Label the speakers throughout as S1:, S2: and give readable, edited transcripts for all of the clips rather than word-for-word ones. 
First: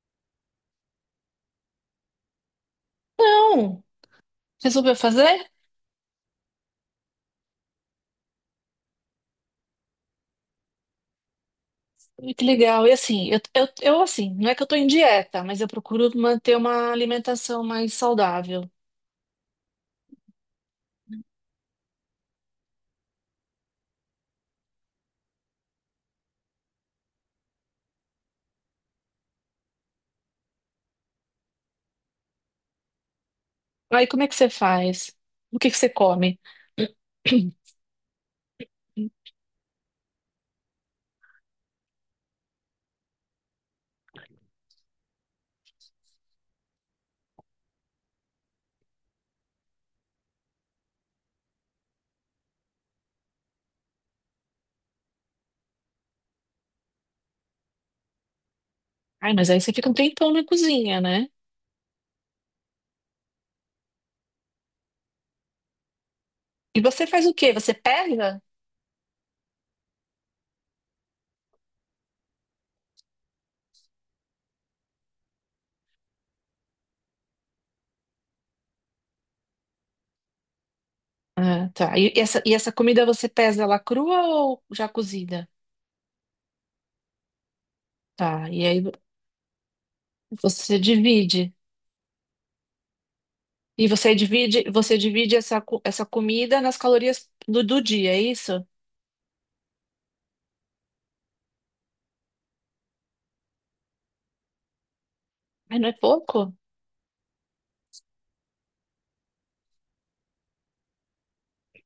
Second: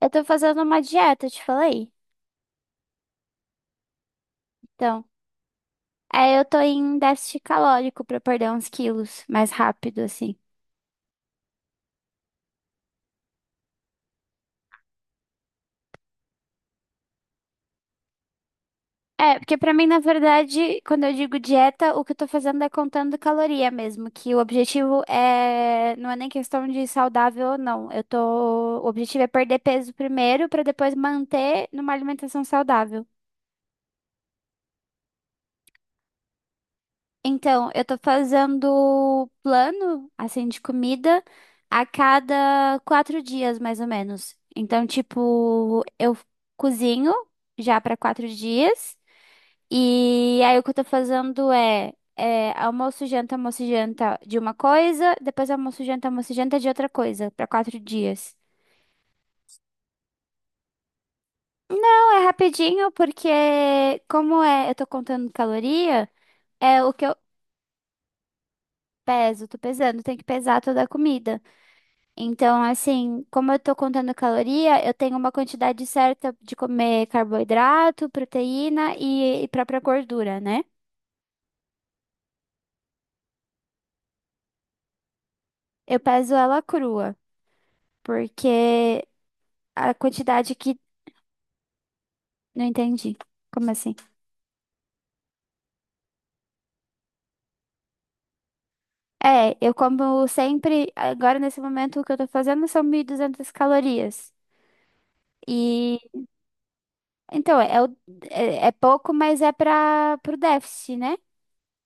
S1: Eu tô fazendo uma dieta, te falei.
S2: Não, resolveu
S1: Então,
S2: fazer?
S1: aí eu tô em déficit calórico pra perder uns quilos mais rápido, assim.
S2: Ui, que legal. E assim, eu assim, não é que eu tô em dieta, mas eu procuro manter uma alimentação mais saudável.
S1: É, porque pra mim, na verdade, quando eu digo dieta, o que eu tô fazendo é contando caloria mesmo, que o objetivo é, não é nem questão de saudável ou não. Eu tô, o objetivo é perder peso primeiro pra depois manter numa alimentação saudável.
S2: Aí como é que você faz? O que que você come?
S1: Então, eu tô fazendo plano, assim, de comida a cada 4 dias, mais ou menos. Então, tipo, eu cozinho já para 4 dias. E aí, o que eu tô fazendo é almoço, janta de uma coisa. Depois, almoço, janta de outra coisa, para 4 dias.
S2: Ai, mas aí você fica um tempão na cozinha, né?
S1: Não é rapidinho, porque como é, eu tô contando caloria,
S2: E
S1: é o que
S2: você
S1: eu
S2: faz o quê? Você pesa?
S1: peso, tô pesando, tem que pesar toda a comida. Então, assim, como eu tô contando caloria, eu tenho uma quantidade certa de comer carboidrato, proteína e própria gordura, né?
S2: Ah, tá. E essa comida você pesa ela crua ou já cozida?
S1: Eu peso ela crua,
S2: Tá. E aí
S1: porque a quantidade
S2: você
S1: que.
S2: divide.
S1: Não entendi. Como
S2: E
S1: assim?
S2: você divide essa comida nas calorias do dia, é isso?
S1: É, eu como sempre, agora nesse momento, o que eu tô fazendo são 1.200 calorias.
S2: Mas não é
S1: E.
S2: pouco?
S1: Então, é, é pouco, mas é para o déficit, né?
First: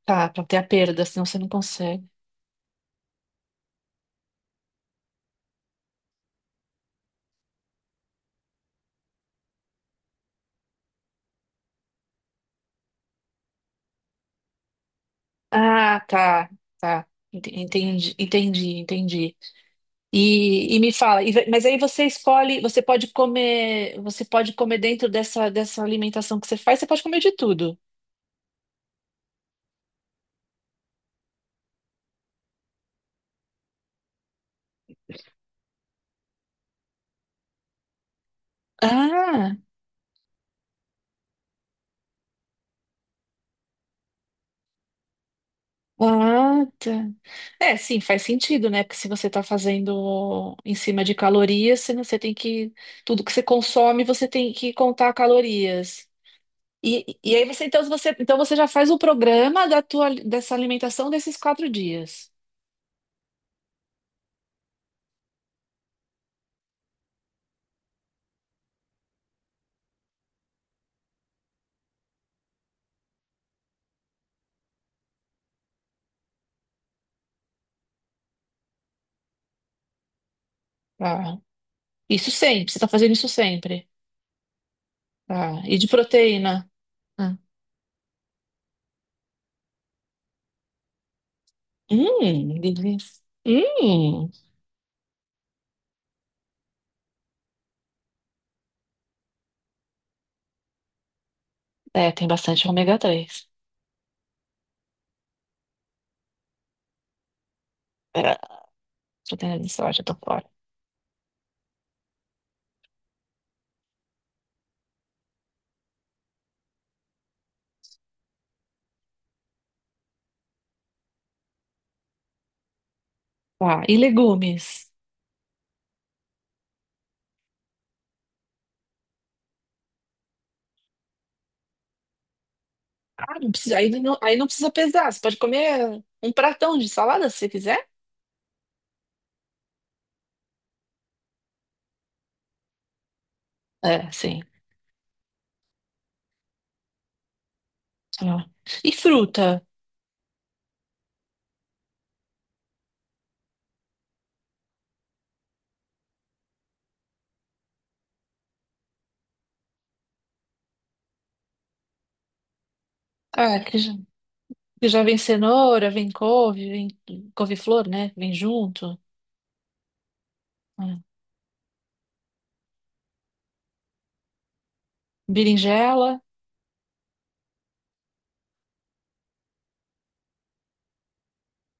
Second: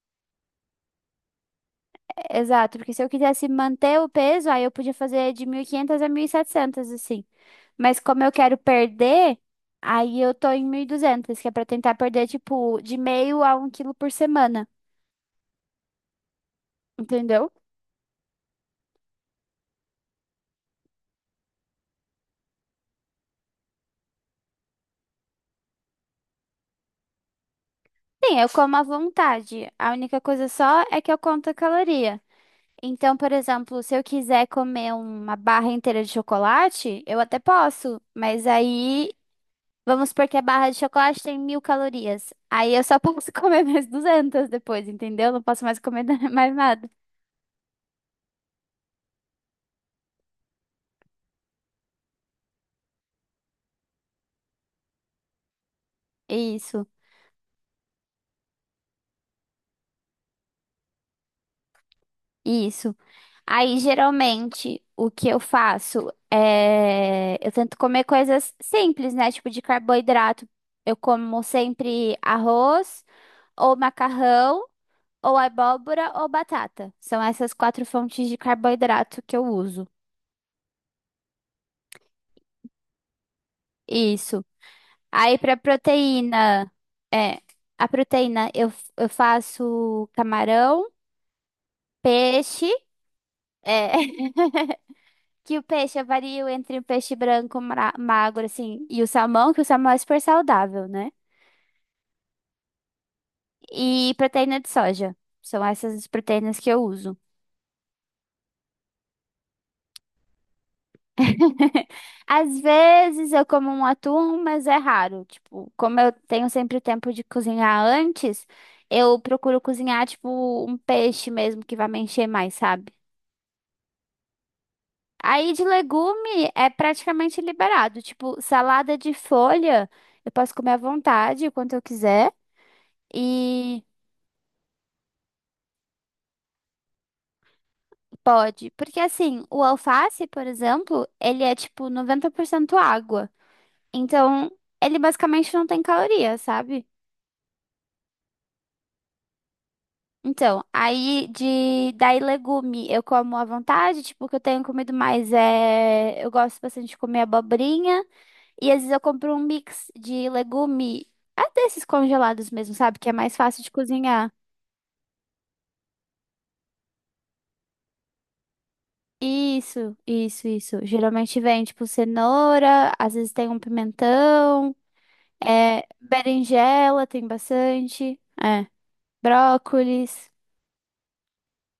S2: Tá, pra ter a perda, senão você não consegue.
S1: Exato, porque se eu quisesse manter o peso, aí eu podia fazer de 1.500 a 1.700 assim. Mas como eu quero perder, aí eu tô em 1.200 que é pra tentar perder, tipo, de meio a 1 quilo por semana,
S2: Ah, tá, tá. Ent-
S1: entendeu?
S2: Entendi, entendi, entendi. E me fala, mas aí você escolhe, você pode comer dentro dessa alimentação que você faz, você pode comer de tudo.
S1: Sim, eu como à vontade. A única coisa só é que eu conto a caloria. Então, por exemplo, se eu quiser comer uma barra inteira de chocolate, eu até posso, mas aí
S2: Ah,
S1: vamos supor que a barra de chocolate tem 1.000 calorias. Aí eu só posso comer mais 200 depois, entendeu? Não posso mais comer mais
S2: ah,
S1: nada.
S2: tá. É, sim, faz sentido, né? Porque se você está fazendo em cima de calorias, você, você tem que. Tudo que você consome, você tem que contar calorias.
S1: Isso,
S2: E aí você então, você, então você já faz o programa da tua, dessa alimentação desses 4 dias.
S1: isso. Aí geralmente o que eu faço é, eu tento comer coisas simples, né? Tipo de carboidrato. Eu como sempre arroz, ou macarrão, ou abóbora, ou batata. São essas quatro fontes de carboidrato que eu uso.
S2: Tá. Isso sempre, você está fazendo isso sempre.
S1: Isso. Aí pra
S2: Tá. E de proteína?
S1: proteína,
S2: Ah.
S1: é, a proteína eu faço camarão, peixe,
S2: Delícia.
S1: é,
S2: Hum.
S1: que o peixe eu vario entre o peixe branco magro assim e o salmão, que o salmão é super saudável, né?
S2: É, tem bastante ômega 3.
S1: E proteína de soja. São essas as proteínas que eu uso.
S2: É, proteína de soja, tô fora.
S1: Às vezes eu como um atum, mas é raro. Tipo, como eu tenho sempre tempo de cozinhar antes, eu procuro cozinhar, tipo, um peixe mesmo que vai me encher mais, sabe?
S2: Tá. E legumes?
S1: Aí de legume é praticamente liberado. Tipo, salada de folha, eu posso comer à vontade, quanto eu quiser.
S2: Ah, não precisa,
S1: E
S2: aí não precisa pesar. Você pode comer um pratão de salada se você quiser.
S1: pode. Porque assim, o alface, por exemplo, ele é tipo 90% água.
S2: É, sim.
S1: Então, ele basicamente não tem caloria, sabe?
S2: Ah. E fruta?
S1: Então, aí de daí legume eu como à vontade, tipo, o que eu tenho comido mais é, eu gosto bastante de comer abobrinha. E às vezes eu compro um mix de legume, ah, desses congelados mesmo, sabe? Que é mais
S2: Ah,
S1: fácil de
S2: que já,
S1: cozinhar.
S2: que já vem cenoura, vem couve, vem couve-flor, né? Vem junto.
S1: Isso, isso, isso.
S2: Ah.
S1: Geralmente vem, tipo, cenoura, às vezes tem um pimentão, é,
S2: Berinjela.
S1: berinjela, tem bastante, é, brócolis.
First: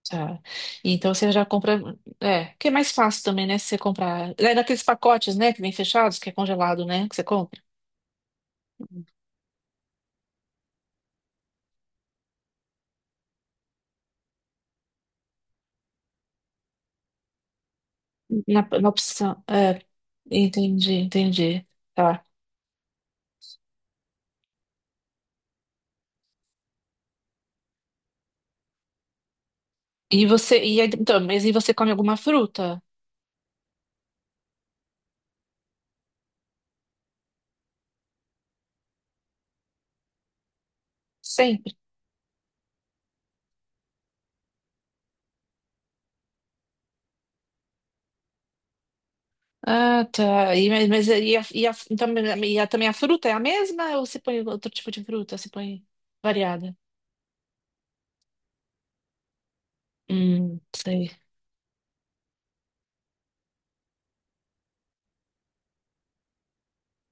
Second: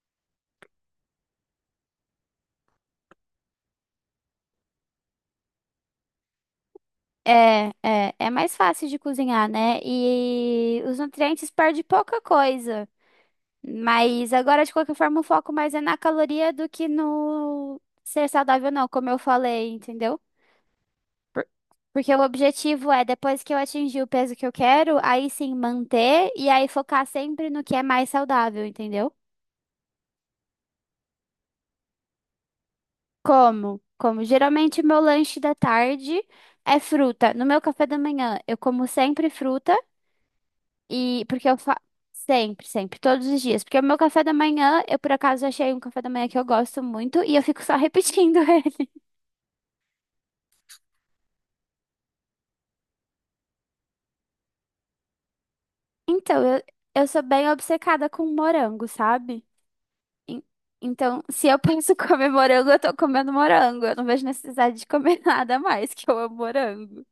S2: Tá. E então você já compra. É, que é mais fácil também, né? Se você comprar. É naqueles pacotes, né? Que vem fechados, que é congelado, né? Que você compra.
S1: É, é, é mais fácil de cozinhar, né? E os nutrientes perdem pouca coisa. Mas agora, de qualquer forma, o foco mais é na caloria do que no ser
S2: Na,
S1: saudável, não,
S2: na
S1: como eu
S2: opção.
S1: falei,
S2: É,
S1: entendeu?
S2: entendi, entendi.
S1: Porque o
S2: Tá.
S1: objetivo é, depois que eu atingir o peso que eu quero, aí sim manter e aí focar sempre no que é mais saudável, entendeu?
S2: E você. E aí, então, mas e você come alguma fruta?
S1: Como? Como geralmente meu lanche da tarde é fruta. No meu café da manhã, eu como sempre fruta e porque eu fa...
S2: Sempre.
S1: sempre, sempre, todos os dias, porque o meu café da manhã, eu por acaso achei um café da manhã que eu gosto muito e eu fico só repetindo ele.
S2: Ah, tá. E, mas então, também a fruta é a mesma ou você põe outro tipo de fruta? Você põe
S1: Então, eu,
S2: variada?
S1: eu sou bem obcecada com morango, sabe? En-
S2: Sei.
S1: Então, se eu penso comer morango, eu tô comendo morango. Eu não vejo necessidade de comer nada mais, que eu amo morango.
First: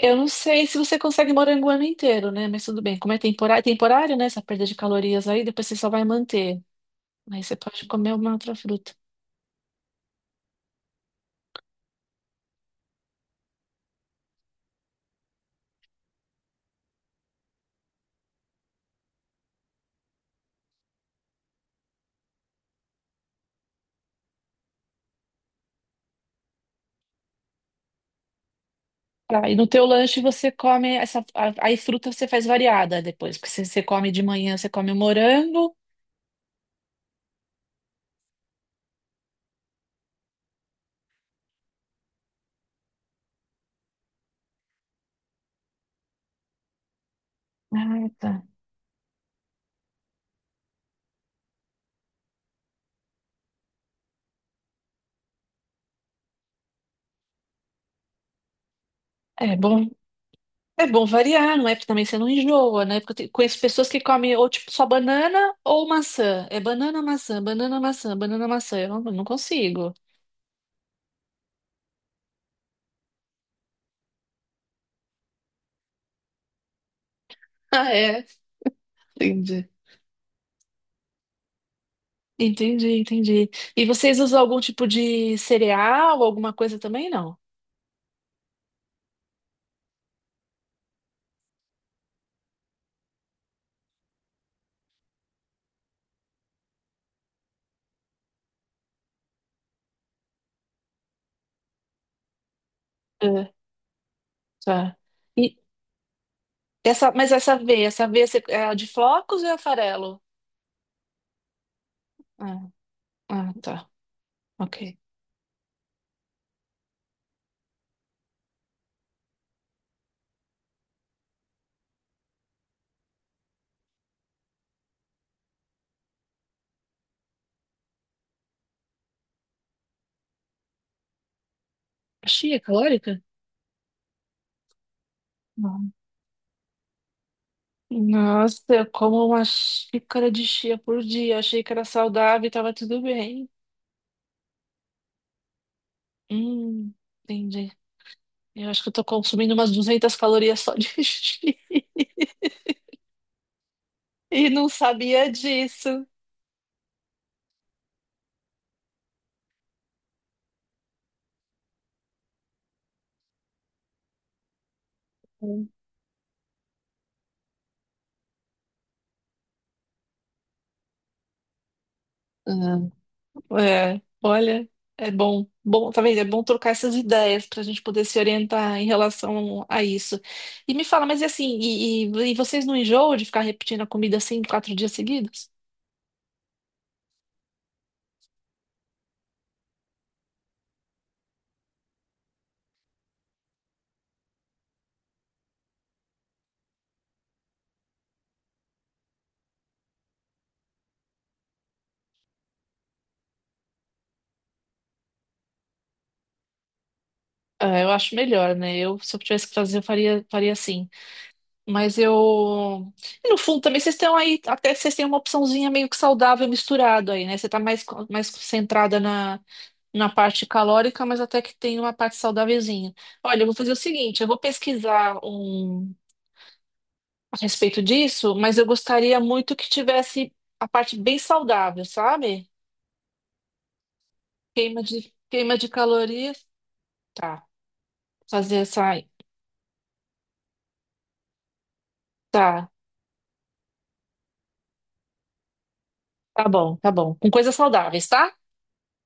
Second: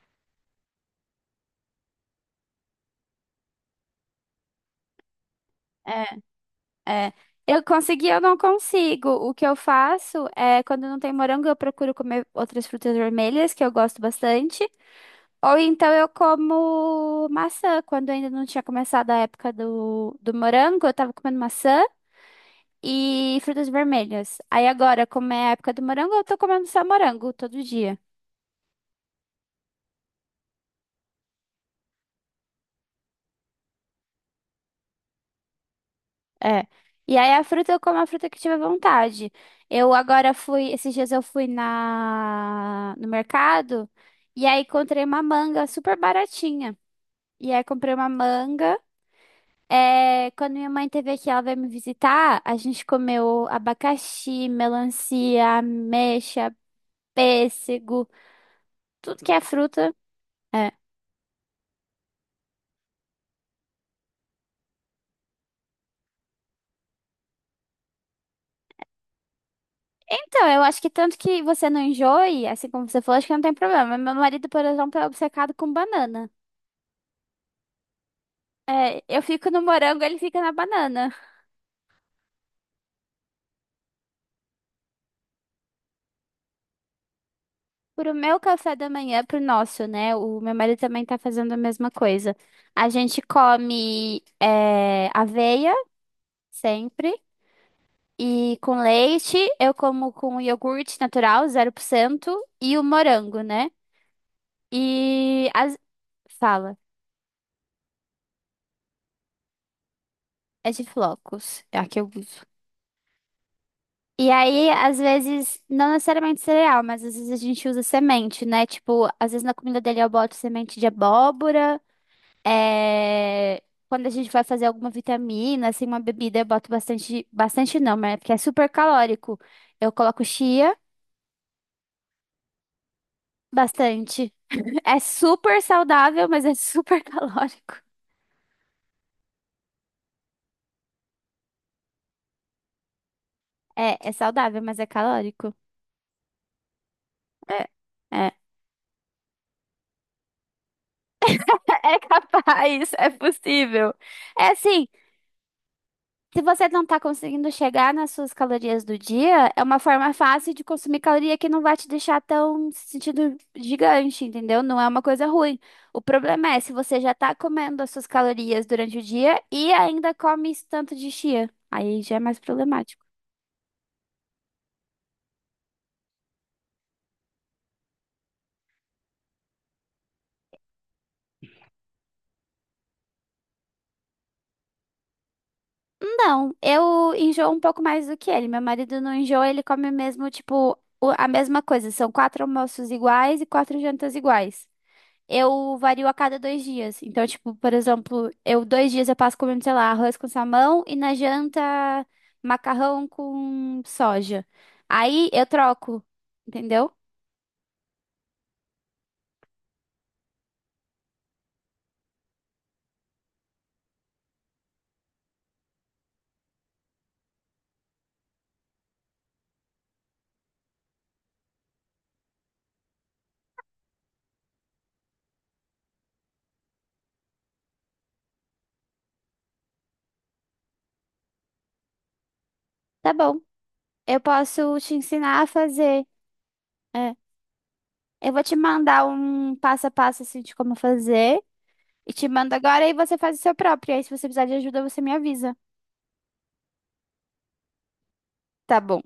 S2: Eu não sei se você consegue morango o ano inteiro, né? Mas tudo bem. Como é temporário, temporário, né? Essa perda de calorias aí, depois você só vai
S1: É,
S2: manter.
S1: é.
S2: Aí você
S1: Eu
S2: pode
S1: consegui,
S2: comer
S1: eu
S2: uma
S1: não
S2: outra fruta.
S1: consigo. O que eu faço é, quando não tem morango, eu procuro comer outras frutas vermelhas, que eu gosto bastante. Ou então eu como maçã. Quando ainda não tinha começado a época do morango, eu tava comendo maçã e frutas vermelhas. Aí agora, como é a época do morango, eu tô comendo só morango todo dia.
S2: Tá, e no teu lanche você come aí fruta você faz variada depois, porque você, você come de manhã, você come o morango.
S1: É. E aí a fruta eu como a fruta que tiver vontade. Eu agora fui, esses dias eu fui na no mercado e aí encontrei uma manga super baratinha. E aí comprei uma
S2: Ah, tá.
S1: manga. É, quando minha mãe teve aqui, ela veio me visitar, a gente comeu abacaxi, melancia, ameixa, pêssego, tudo que é
S2: É bom.
S1: fruta. É.
S2: É bom variar, não é? Porque também você não enjoa, né? Porque conheço pessoas que comem ou tipo só banana ou maçã. É banana, maçã, banana, maçã, banana, maçã. Eu não, consigo.
S1: Então, eu acho que tanto que você não enjoe, assim como você falou, acho que não tem problema. Meu marido, por exemplo, é obcecado com banana.
S2: Ah, é.
S1: É, eu fico no
S2: Entendi.
S1: morango, ele fica na banana.
S2: Entendi, entendi. E vocês usam algum tipo de cereal, alguma coisa também? Não.
S1: Pro meu café da manhã, pro nosso, né? O meu marido também tá fazendo a mesma coisa. A gente come é, aveia, sempre, e com leite. Eu como com iogurte natural, 0%, e o morango,
S2: É,
S1: né?
S2: tá.
S1: E
S2: E
S1: as... fala,
S2: essa, mas essa aveia, é a de flocos ou é a farelo?
S1: é de flocos, é a que eu uso.
S2: Ah, ah, tá.
S1: E aí,
S2: Ok.
S1: às vezes, não necessariamente cereal, mas às vezes a gente usa semente, né? Tipo, às vezes na comida dele eu boto semente de abóbora. É, quando a gente vai fazer alguma vitamina, assim, uma bebida, eu boto bastante. Bastante não, mas é porque é super calórico. Eu coloco chia
S2: Chia calórica?
S1: bastante. É super saudável, mas é super calórico.
S2: Nossa, eu como uma xícara de chia por dia. Achei que era saudável e tava tudo bem.
S1: É, é saudável, mas é calórico.
S2: Hum,
S1: É,
S2: entendi.
S1: é.
S2: Eu acho que eu tô consumindo umas 200 calorias só de chia.
S1: É capaz, é possível. É
S2: E não
S1: assim.
S2: sabia disso.
S1: Se você não está conseguindo chegar nas suas calorias do dia, é uma forma fácil de consumir caloria que não vai te deixar tão sentido gigante, entendeu? Não é uma coisa ruim.
S2: Hum.
S1: O problema é se você já está comendo as suas calorias durante o dia e ainda come esse tanto de chia. Aí já é mais
S2: Ah,
S1: problemático.
S2: é, olha, é bom. Bom, tá vendo? É bom trocar essas ideias pra gente poder se orientar em relação a isso. E me fala, mas e assim, e vocês não enjoam de ficar repetindo a comida assim 4 dias seguidos?
S1: Não, eu enjoo um pouco mais do que ele. Meu marido não enjoa, ele come mesmo, tipo, a mesma coisa. São quatro almoços iguais e quatro jantas iguais. Eu vario a cada 2 dias. Então, tipo, por exemplo, eu 2 dias eu passo comendo, sei lá, arroz com salmão e na janta macarrão com soja. Aí eu troco, entendeu?
S2: Ah, eu acho melhor, né? Eu, se eu tivesse que fazer, eu faria, faria assim. Mas eu. E no fundo, também vocês estão aí, até vocês têm uma opçãozinha meio que saudável misturado aí, né? Você tá mais, mais concentrada na, na parte calórica, mas até que tem uma parte saudávelzinha. Olha, eu vou fazer o seguinte: eu vou pesquisar um a respeito disso, mas eu gostaria muito que tivesse a parte bem saudável, sabe?
S1: Tá bom. Eu posso
S2: Queima
S1: te
S2: de,
S1: ensinar a
S2: queima de
S1: fazer.
S2: calorias.
S1: É.
S2: Tá,
S1: Eu vou te
S2: fazer essa.
S1: mandar um passo a passo assim de como fazer. E te mando
S2: Tá,
S1: agora e você faz o seu próprio. Aí, se você precisar de ajuda, você me avisa.
S2: tá bom, tá bom. Com coisas saudáveis, tá?
S1: Tá bom.